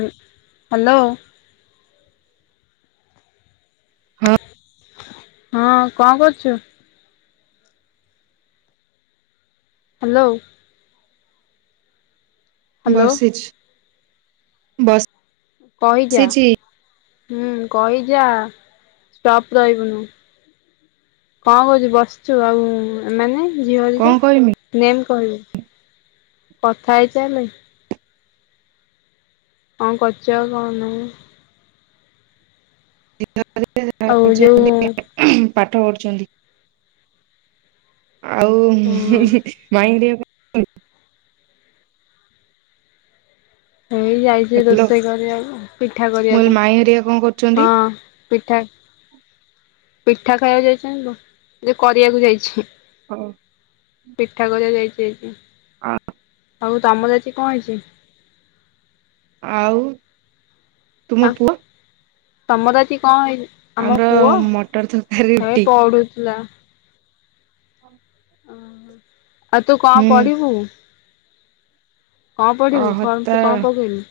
Hello! ହଁ। ହଁ କଣ କରୁଛୁ? ହ୍ୟାଲୋ! ହ୍ୟାଲୋ ବସଛି ବସ୍ କହିଯା। ହୁଁ କହିଯା ପ ରହିବୁନୁ! କଣ କହୁଛିୁ ବସିଛୁ ଆଉ ଏମାନେ ଝିଅ କଣ ଟିକା କରମି ନେମ କହିବୁ କଥା ହେଇଚ ହେଲେ ହଁ କରଚିବା କଣ [unintelligible] ଆଉ ଯୋଉ ପାଠ ପଢ ଆଉ ମାଇଙ୍ଗଡିଆ ପାଇଁ [inaudible] ହେଇ ଯାଇଛି ହ୍ୟାଲୋ ମୁଁ ରୋଷେଇ କରିବାକୁ ପିଠା କରିବାକୁ କହିଲି ମାଇଁ ହେରିକା କଣ କରୁଛନ୍ତି? ହଁ ପିଠା। ପିଠା ଖାଇବାକୁ ଯାଇଛନ୍ତି କରିବାକୁ ଯାଇଛି। ହଁ। ପିଠା କ ଯାଇଛି ଏକି ହଁ। ଆଉ ତାମ ଯାତିଛି କଣ ହେଇଛି? ଆଉ ତୁମ ପୁଅ? ତମର ଏଠ କଣ ହେଇ, ଆମ ଆମର ପୁଅ! ମଟର ତରକାରୀ ହେବେ ରୁଟି ପଢୁଥିଲା। ଓ ଆଉ ତୁ କଣ ହୁଁ ପଡିବୁ? କଣ ପଡିବୁ ଅହତା କଣ ପକେଇନି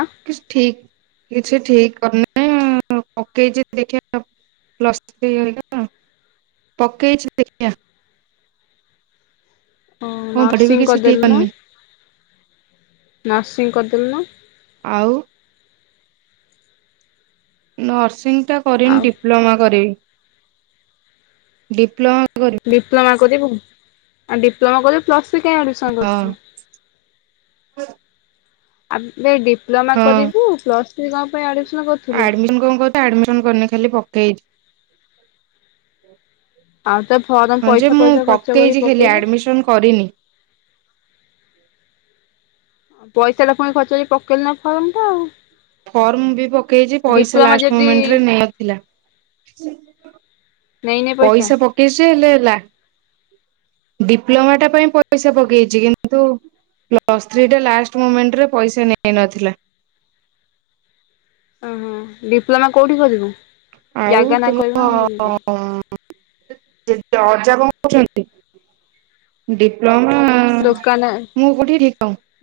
ଆଁ? କିଛି ଠିକ କିଛି ଠିକ କରଁ [unintelligible] ପକେଇଚି ଦେଖିଆ ପ୍ଲସ ଥ୍ରି। [unintelligible] ପକେଇଚି ଦେଖିଆ। ହଁ କଣ ପଢିବି ନର୍ସିଂ କିଛି ଠିକ କରିଦେଲୁନୁ। କରିନି ନର୍ସିଂ କରିଦେଲୁନୁ। ଆଉ ନର୍ସିଂ ଟା କରିନି ଆଉ ଡିପ୍ଲୋମା କରିବି ଡିପ୍ଲୋମା କରିବି। ଡିପ୍ଲୋମା କରିବୁ, ଆ ଡିପ୍ଲୋମା କରିବୁ ପ୍ଲସ ଥ୍ରି କାଇଁ ଆଡ୍ମିସନ୍ କରୁଥିଲୁ? ହଁ। ଆବ୍ ଏ ଡିପ୍ଲୋମା କରିବୁ ପ୍ଲସ ଥ୍ରି କଣ ପାଇଁ ଆଡମିଶନ୍ ଆଡମିସନ୍ କଣ କର ଆଡମିସନ୍ କରିନି ଖାଲି ପକେଇ ଆଉ ତ ଫର୍ମ ହଁ ଯେ ପଇସା ମୁଁ ପଇସା ଖର୍ଚ୍ଚ କରି ପକେଇଛି ଖାଲି ପକେଇଲୁ। ଆଡମିସନ କରିନି। ହ [inaudible] ଆ ପଇସାଟା ପୁଣି ଖର୍ଚ୍ଚ କକି ପୁଣି ପକେଇଲୁ ନା ଫର୍ମ ଟା ଆଉ। ଫର୍ମ ବି ପକେଇଛି ପଇସା ଡିପ୍ଲୋମା ଲାଷ୍ଟ ଯଦି ମୁମେଣ୍ଟରେ ନେଇନଥିଲା। [inaudible] ପଇସା ପକେଇଛି ହେଲେ ହେଲା। [inaudible] ଡିପ୍ଲୋମାଟା ପାଇଁ ପଇସା ପକେଇଛି କିନ୍ତୁ ପ୍ଲସ୍ ଥ୍ରୀ ଟା ଲାଷ୍ଟ ମୁମେଣ୍ଟରେ ପଇସା ନେଇନଥିଲା। [inaudible] ଓହୋ ଡିପ୍ଲୋମା କୋଉଠି କରିବୁ? ଆଉ ଜାଗା ନା କହିବୁ ତୁମ ନା କଣ ଦେବି କହିବୁ [unintelligible] ଅଜା କଣ କରିଛନ୍ତି? ଡିପ୍ଳୋମା ଦୋକାନ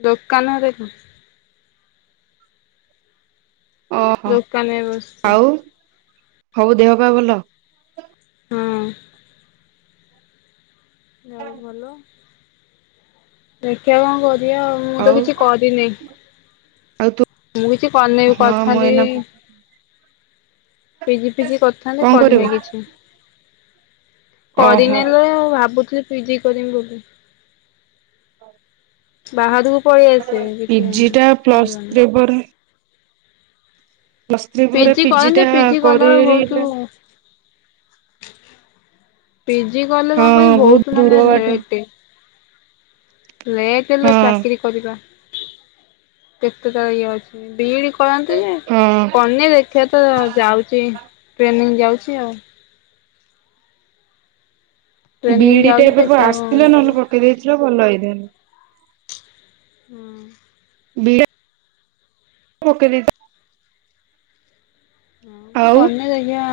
ଦୋକାନରେ। ଓହୋ ଦୋକାନରେ ବସିଛି ଆଉ ସବୁ ଦେହ ପାହା ଭଲ। ହଁ। ଯୋଉ ଭଲ ଦେଖିବା କଣ କ ଏ ୟା ମୁଁ ତ ଆଉ କିଛି କରିନି। ଆଉ ତୁ ମୁଁ କିଛି କରିନେଇବି ହଁ ମୁଁ କରିଥାନ୍ତି ଏଇନା ପିଜି ଫିଜି କରିଥାନ୍ତି କଣ କରିନେଇ କରିବୁ? କିଛି। ଓହୋ କରିନେଲେ ଭାବୁଥିଲି ପିଜି କରିମି ବୋଲି। ବାହାରକୁ ପଲେଇ ଆସ କିଛି ପିଜି ଟା ପ୍ଲସ୍ ସୁବିବନି। ଥ୍ରୀ ପରେ ପ୍ଲସ ଥ୍ରି ପରେ ପିଜି କରନ୍ତି ଟା କଲାବେଳେ କରିଲା ଲି ଲା ବହୁତ ପିଜି କଲେ ହଁ କଣ କହନି ବହୁତ ଦୂର ମାନେ ବାଟ ଲେଟେ। ଲେଟ୍ ହେଲେ ହଁ ଚାକିରୀ କରିବା କେତେ ତାର ଇଏ ଅଛି। ବି ଇ ଡି କରନ୍ତି ଯେ, ହଁ କରିନେଇ ଦେଖିବା ତ ଯାଉଛି ଟ୍ରେନିଂ ଯାଉଛି ଆଉ। ବି ଟ୍ରେନିଂ ଇ ଡି ଟା ଯାଉଛି ଏବେ ପା ଦେଖିବା କଣ ଆସିଥିଲା କରିବା। ନହେଲେ ପକେଇ ଦେଇଥିଲେ ଭଲ ହେଇଥାନ୍ତା। ହୁଁ। ବି ଇ [unintelligible] ପକେଇ ଦେଇ ଥା ହଁ ଆଉ କରିନେଇ ଦେଖିଆ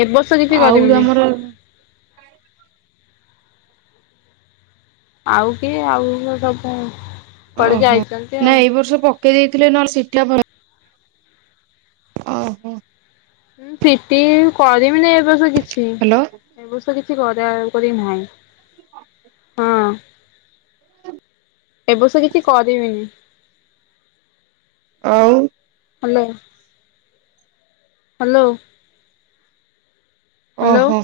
ଏ ବର୍ଷ କିଛି ଆଉ କରିମିନେଇ। ତମର ଆଉ କିଏ ଆଉ ଦବ? ଓହୋ ନାଁ ଏଇ ବର୍ଷ ପକେଇ ଦେଇଥିଲେ ନହଲେ ସିଟ ଟା ଭ ଓହୋ। ସିଟି କରିମିନି ଏ ବର୍ଷ କିଛି ହ୍ୟାଲୋ ଏ ବର୍ଷ କି ଛି କରାକରି ନାହିଁ ହଁ। ଏବର୍ଷ କିଛି କରିବିନି। ଆଉ। ହାଲୋ। ହ୍ୟାଲୋ। ହ୍ୟାଲୋ ଓହୋ।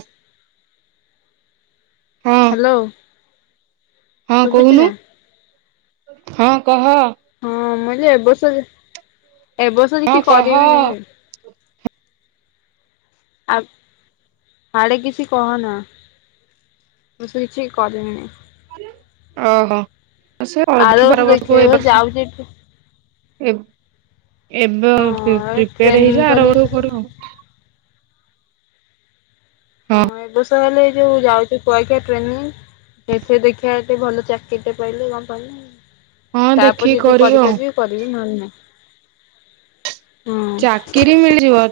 ହଁ ହ୍ୟାଲୋ। ହଁ ଶୁଭୁଛି କହୁନୁ ନା? ହଁ କହ। ହଁ ମୁଁିଲି ଏବଷ ଏବ ବର୍ଷ କିଛି କହ କରିବେ ନି ବି ଆ ହାଡେ କିଛି କହନା। ବସୁ କିଛି କନି। ଓହୋ ସେ ଅଳ ଆର ଦେଖ ବାର ବର୍ଷ ଦେଖିବା ବର୍ଷକୁ ଏ ବର୍ଷ ଯାଉଛି ଏଠି ଏବେ ହଁ ଏ ପ୍ରିପେୟାର ଟ୍ରେନିଂ ହେଇଯ ଆର କଲି ବେଳକୁ କରୁ ଆ। ହଁ ଏ ବର୍ଷ ହେଲେ ଏ ଯୋଉ ଯାଉଛି କୁଆଖିଆ ଟ୍ରେନି ସେଥି ଦେଖିବା ଟେ ଭଲ ଚାକିରରି ଟେ ପାଇଲେ କଣ ପହିଲ। ହଁ ତାପରେ ଦେଖିକି ଯଦି କରିବୁ ଆଉ କରିପାରିବି କରିବି ନ ନ ହେଲେ ନାହିଁ। ହଁ ଚାକିରି ମିଳିଯିବ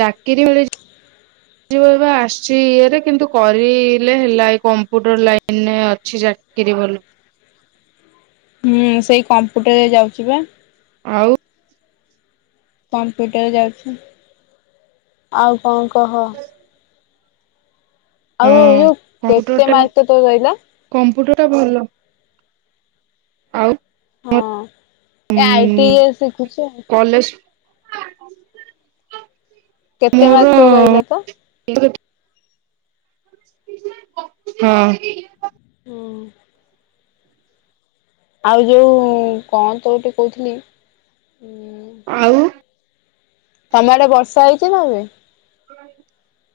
ଚାକିରି ମିଳିଯିବ। ଆସିଛି ଇରେ କିନ୍ତୁ କରିଲେ ହେଲା ଏ କମ୍ପ୍ୟୁଟର ଲାଇନରେ ଅ [unintelligible] ହୁଁ ସେଇ କମ୍ପୁଟରରେ ଯାଉଛି ବା। ଆଉ। କମ୍ପିଟର ଯାଉଛି ଆଉ କଣ କହ। ହୁଁ ଆଉ ଯୋଉ କମ୍ପୁଟର କେତେ ଟା ମାର୍କ ତୋର ରହିଲା କମ୍ପ୍ୟୁଟର ଟା ଭଲ। ଆଉ। ହଁ ଏ ଆଇଟି ଶିଖୁଛ। [inaudible] କେତେ ମୋର ମାର୍କ ତ ରହିଲା ତ? ହଁ। ହଁ। ଆଉ ଯୋଉ କଣ ତ ଟିକେ କହୁଥିଲି ଆଉ ତମେ ଆଡେ ବର୍ଷା ହେଇଛ ନା ଏବେ? [unintelligible]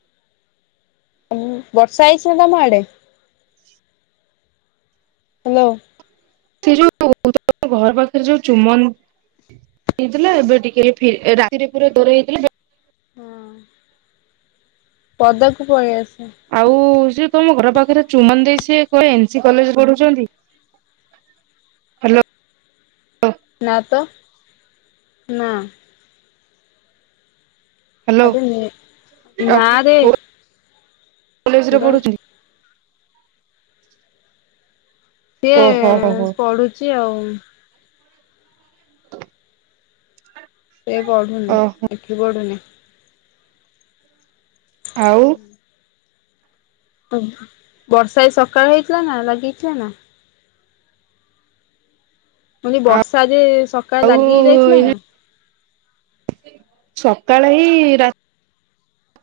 ବର୍ଷା ହେଇଛି ନା ତମ ଆଡେ? ହ୍ୟାଲୋ। ସେ ଯୋଉ ଘର ପାଖରେ ଯୋଉ ଚୁମନ ହେଇଥିଲା ଏବେ ଟିକେ ରାତିରେ ପୁରା ଦର ହେଇଥିଲା ପଦାକୁ ପଳେଇ ଆସ। ଆଉ ସେିଏ ତମ ଘର ପାଖ ରେ ଚୁମନ ଦେଇ ସି କ ଏସି କଲେଜରେ ପଢୁଛନ୍ତି? ହ୍ୟାଲୋ ନା ତ ନା। ହ୍ୟାଲୋ ଆବେ ନା ଆଉ ରେ କଉ କଲେଜରେ ଗୁଡା ପଢ଼ୁଛନ୍ତି? ସିଏ ଓହୋ ହୋ ହୋ ପଢୁଛି ଆଉ। ସେ ପଢୁନ ଓହୋ ଏଠି ବଢୁନ। ଆଉ। ବର୍ଷା ଏ ସକାଳ ହେଇଥିଲା ନା ଲାଗିଥିଲା ନା? ମ ବର୍ଷା ଯେ ସକାଳେ ଆଉ ଲାଗିଇ ଯାଇଥିଲା ଏଇନା ନା? ସକାଳେ ହିଁ ରା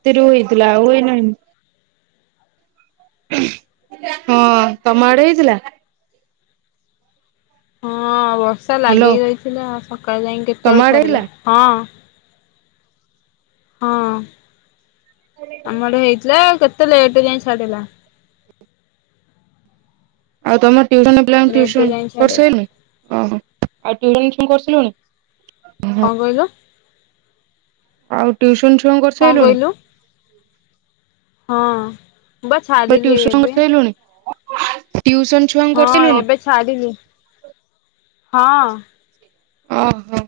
ତିେରୁ ହୋଇଇଥିଲଥିଲା ଓହ ନ। ହଁ ତମ ଆଡେ ହେଇଥିଲା? ହଁ ବର୍ଷା ଲାଗି ହ୍ୟାଲୋ ରହିଥିଲା ସକାଳେ ଯାଇକି ତମ କେତେବେଳେ ଆଡେ ଛଡିଲା ହେଇଥିଲା? ହଁ। ହଁ ଆମ ଆଡେ ହେଇଥିଲା ଏ ଲଠ ଯ ଚାାଡ଼ିଲ। ଆଉ ତମର ଟ୍ୟୁସନ ପ୍ିଲମ ଟ୍ୟୁସନ ଲେଟରେ ଯାଇ କରି ଛାଡେ ସାରିଲୁଣି? ଓହୋ ଆଉ ଟ୍ୟୁସନୁସନ କରିିଲୁଣି? କଣ କହିଲ? ଆଉ ଟଟିଉସନ ଚୁଆ କଣ କରିସାରିଲୁଣି? କହିଲୁ ହଁ ବ ଛାଡିଲି ଟିଉସନ ଏବେ କରିସାରିଲୁଣି? ଟିଉସନ ଛୁଆଙ୍କୁ ହଁ କରିସାରିଲୁଣି? ଏବେ ଛାଡିଲି ହଁ। ଓହୋ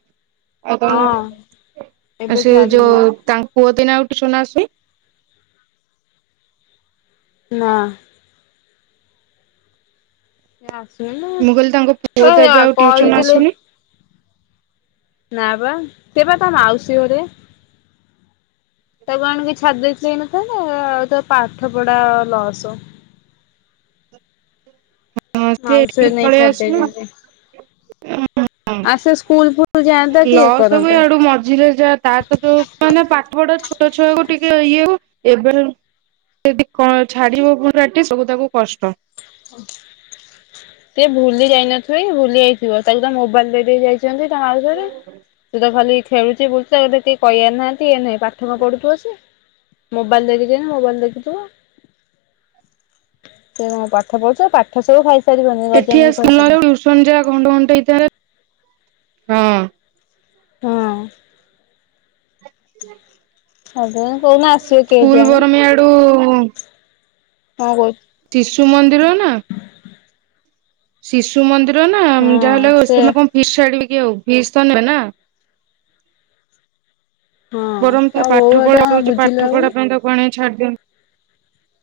ଆଉ କଣ ହଁ ଏବେ ସେ ଛାଡିଲି ଯୋଉ ବା ତାଙ୍କ [unintelligible] ପୁଅ ଦିନ ଉଠିଛୁନାସି ନା। ସେ ଆସିଲ ମୁଁ କହିଲି ତାଙ୍କ ପୁଅ ତ ଏବେ ନା ଏ ଆଉ କ ଟ୍ୟୁସନ ହେଇଥିଲେ ଆସୁନି [unintelligible] ନା ବା ସେ ବା ମାଉସୀ ଘରେ । ତାକୁ ଆଣିକି ଛାଦି ଦେଇଥିଲେ ହେଇନଥାନ୍ତା ଆଉ ତା ପାଠ ପଢା ଲସ୍। ହଁ ସେ ମାଉସ ଏଠିକି ନେଇ ପଳେଇ ଆସୁନି ଚଡ଼ିଦେଚନ୍ତି ଆସ ସ୍କୁଲ ଫଲ ଯ ଲ ସ ହୁଏ ଆଡୁ ମଝିରେ ଯା ତ ତ ଯୋଉ ମାନେ ପାଠ ପଢା ଛୋଟ ଛୁଆକୁ ଟିକେ ଇଏ ହଉ ଏବେ ଯଦି କଣ ଛାଡିବ ପରାଟି ସବୁ ତାକୁ କଷ୍ଟ [unintelligible] ଟଏ ଭୁଲି ଯାଇନଥିବେ ଭୁଲି ଯାଇଥିବ ତାକୁଦ ମୋବାଇଲରେ ବି ଯାଇ ଅଛନ୍ତି ତା ମାଉସୀ ଘରେ। ଖେଳୁଛି ବୁଲୁଚ କହିିବାର ନାହାନ୍ତି ନଁ ପାଠମ ପଢୁଥିବ ସେ? ମୋବାଇଲ ଦେଇଛନ୍ତି ମୋବାଇଲ ଦେଖୁଥିବ ସେ ପାଢୁଛ ପାଠ ସବୁ ଖାଇ ଏଠି ସ୍ସ ଯ ଘଟ ଘଟ ହେଇ ହଁ [unintelligible] ହଁ। ତାପରେ କୋଉଦିନ ଆସିବେ ସ୍କୁଲ ବରମ ଆଡୁ ହଁ କହୁ। ନା ଶିଶୁ ମନ୍ଦିର ନା ଯାହାଲେ ସେ କଣ ଫି ଆଉ ଫିସ୍ ତ ନେବେ ନା [unintelligible] ହଁ ବରଂ ତା ତ ବୋଉ ପାଠ ଏଟା ପଢା କରୁଛି ବୁଝିଲେ ପାଠ ପଢା ହବନି। ପାଇଁ ତା କଣ ଛାଡି ଦିଅନି [unintelligible]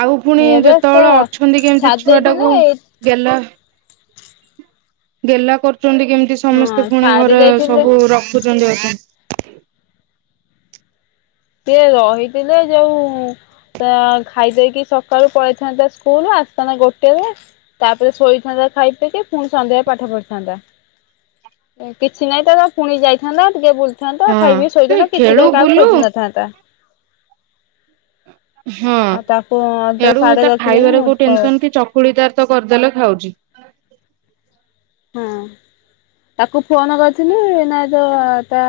ଆଉ ପୁଣି ଏଇଆ ପା ସେ ଯେତେବେଳେ ଅଛନ୍ତି କେମିତି ଛାଡି ଛୁଆ ଦେଇଥିଲେ ଟାକୁ ଗେଲ। ଗେଲା କରୁଛନ୍ତି କେମିତି ହଁ ସମସ୍ତେ ପୁଣି ଛାଡି ଘରେ ଦେଇଥିଲେ ସବୁ ରଖୁ ଧ [unintelligible] ସିଏ ରହିଥିଲେ ଯୋଉ। ତ ଖାଇ ଦେଇେଇକି ସକାଳୁ ପଳେଇଥାନ୍ତା ସ୍କୁଲ ଆସିଥାନ୍ତା ଗୋଟେ ତାପରେ ଶୋଇଥାନ୍ତା ଖାଇ ପ କେ ପୁଣି ସନ୍ଧ୍ୟ ପାଠ ପଢ଼ିଥାନ୍ତା। ଏ କିଛି ନାଇଁ ତ ପୁଣି ଯାଇଥାନ୍ତା ଟିକେ ବୁଲ ଥାନ୍ତାଉ ଖାଇ ହଁ ବିି ସେ ଶୋଇଥାନ୍ତା କିଛି ତ ଖେଳୁ କାହାକୁ ବୁଲୁ ଖୋଜି ନଥାନ୍ତା। ହଁ। ଆଉ ତାକୁ ତ ଆଡୁ ସାଡେ ତା ରଖିଲେନି ଖାଇବାରେ କୋଉ ମୂର୍ଖ ଟେନସନ କି ଚକୁଳି ତାର ତ କରିଦେଲେ ଖାଉଛି। ହଁ ତାକୁ ଫୋନ କରିଥିଲୁ ନଁ ତ ତା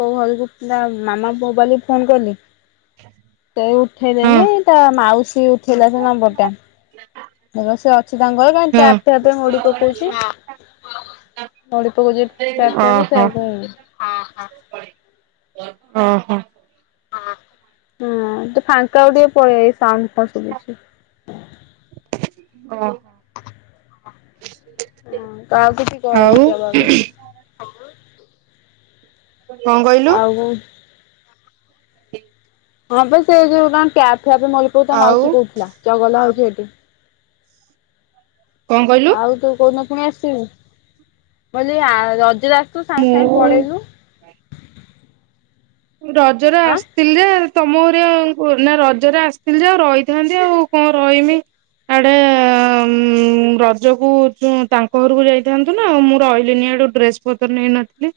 କୋଉ ଘଲ ମାମା ମୋବାଇଲ୍ ଫୋନ କଲି। ସେ ହଁ ଉଠେଇଦେନି ଏ ତା ମାଉସୀ ଉଠେଇଲା ସେ ନମ୍ବର ଟା। ଦେଖ ସେ ଅଛି ତାଙ୍କର ହଁ କାହିଁପପ ମୁୋଡି ପକଉଛି [unintelligible] ନଳିପକ ଯପ ହେବ ଓହୋ ସେ କ [unintelligible] ଓ ହୋ [unintelligible] ହଁ ଫାଙ୍କା ଆ ଟିକେ ପଳେଇ ଏଇ ସା [unintelligible] କସୁଛି [unintelligible] ହଁ। ହ କ ଆଉକୁଛି ଆଉ କନି ଯବା ପାଇଁ [unintelligible] କଣ କହିଲୁ? ଆଉ ହଁ ସେ ଯୋଉ ଟାପ୍ ଫାପ୍ ମୋଡ଼ି ଦଉଥିଲା ଆଉ ମାଉସୀ କହୁଥିଲା ଜଗଲ ହଉଛି ସେଇଠି। କଣ କହିଲୁ ଆଉ ତୁ କୋଉଦିନ ପୁଣି ଆସିବୁ ବ ରଜ ତୁ ସାଙ୍ଗେ ସାଙ୍ଗେ ମୁଁ ପଳେଇଲୁ ରଜରେ ଆଁ ଆସିଥିଲି ଯେ ତମ ଘ ନା ରଜରେ ଆସିଥିଲି ଯେ ଆଉ ରହିଥାନ୍ତି ଆଉ କଣ ରହିମି ଆଡେ ରଜ କୁ ତାଙ୍କ ଘରକୁ ଯାଇଥାନ୍ତୁ ନାଉ ମୁଁ ରହିଲିିନି ଡ୍ରେସ ପତ୍ର ନେଇ ନ ଥିଲେ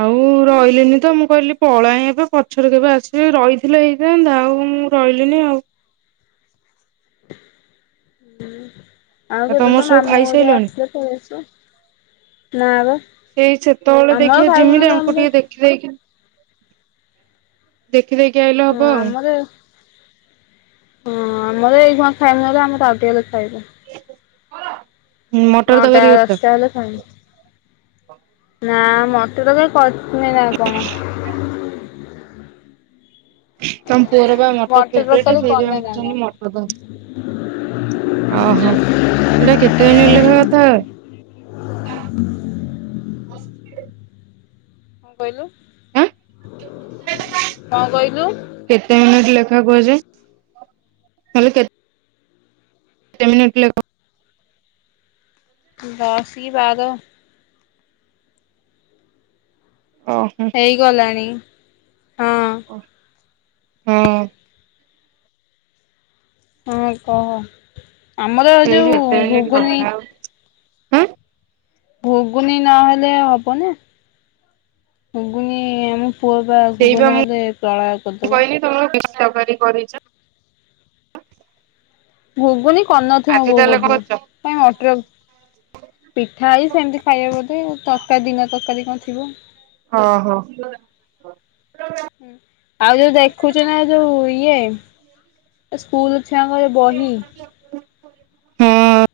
ଆଉ ରହିଲିନି ତ ମୁଁ କହିଲି ପଳାଇ ଏବେ ପଛରେ କେବେ ଆସିବି ରହିଥିଲେ ହେଇଥାନ୍ତା ଆଉ ମୁଁ ରହିଲିନି ଆଉ [unintelligible] ଆଉ କେବେ ତମର ତ ସବୁ ମାମୁଁ ଖାଇସାରିଲଣି? ଆସିଲେ ପଳେଇ ଆସିବ ନା ସେଇ ସେତେବେଳେ ଆମର ଦେଖିବା ଖାଇବୁ ଜିମିିତି ନହେଲେ ୟାଙ୍କୁ ଆମର ହଁ ଟିକେ ଦେଖି ଦେଇକି ଦେଖି ଦେଇକି ଆଇଲେ ହବ ଆଉ ଆମର ହଁ ଆମର ଏଇ ଘ ଖାଇବ ନହେଲେ ଆମର ଆଉ ଟିକେ ହେଲେ ଖାଇବୁ ମୋଟର ନଅଟା ତରକାରି କରିଛ ଦଶଟା ହେଲେ ଖାଇମୁ। ନା ମତେ ତ କରିନି ନା କଣ ତମ ପୁଅର ବା ମଟର ଫେବରାଇଟ ତରକାରୀ କରିନି ନା ସେଇଥିପାଇଁ କଣ। ମୁଁ ମଟର ତ ଓହୋ ଏଇଟା କେତେ ଦିନ ଲେଖା କଥା [unintelligible] [unintelligible] କଣ କହିଲୁ ଆଁ କଣ କହିଲୁ କେତେ ମିନିଟ ଲେଖ କୁ ଅଛି ହେଲେ କେତେ କେତେ ମିନିଟ ଲ କ ଦଶ କି ବାର ଓହୋ ହେଇଗଲାଣି ହଁ ହଁ ହଁ କହ ଆମର ସେଇ ଯୋଉ କେତେ ମିନିଟ୍ ଘୁଗୁନି କଥା ଆଉ ଆଁ ଘୁଗୁନି ନ ହେଲେ ହବ ନା ଘୁଗୁନି ଏମ ପୁଅ ବା ଘୁଗୁନି ନ ହେଲେ ପ୍ରଳୟ କରିଦେବ ତକାରୀ କରିଛ ଘୁଗୁନି କରନଥିବ ଆଜି ବୋଉ ତାହେଲେ ବୋଧେ କଣ କରୁଛ କାଇ ମଟର ପିଠା ହଇ ସେମତି ଖାଇବା ବୋଧେ ତରକାରୀ ଦିନ ତରକାରୀ କଣ ଥିବ ହଁ ହଁ ଆଉ ଯୋଉ ଦେଖୁଛୁ ନା ଯୋଉ ଇଏ ସ୍କୁଲ ସାଙ୍ଗରେ ବହି ହଁ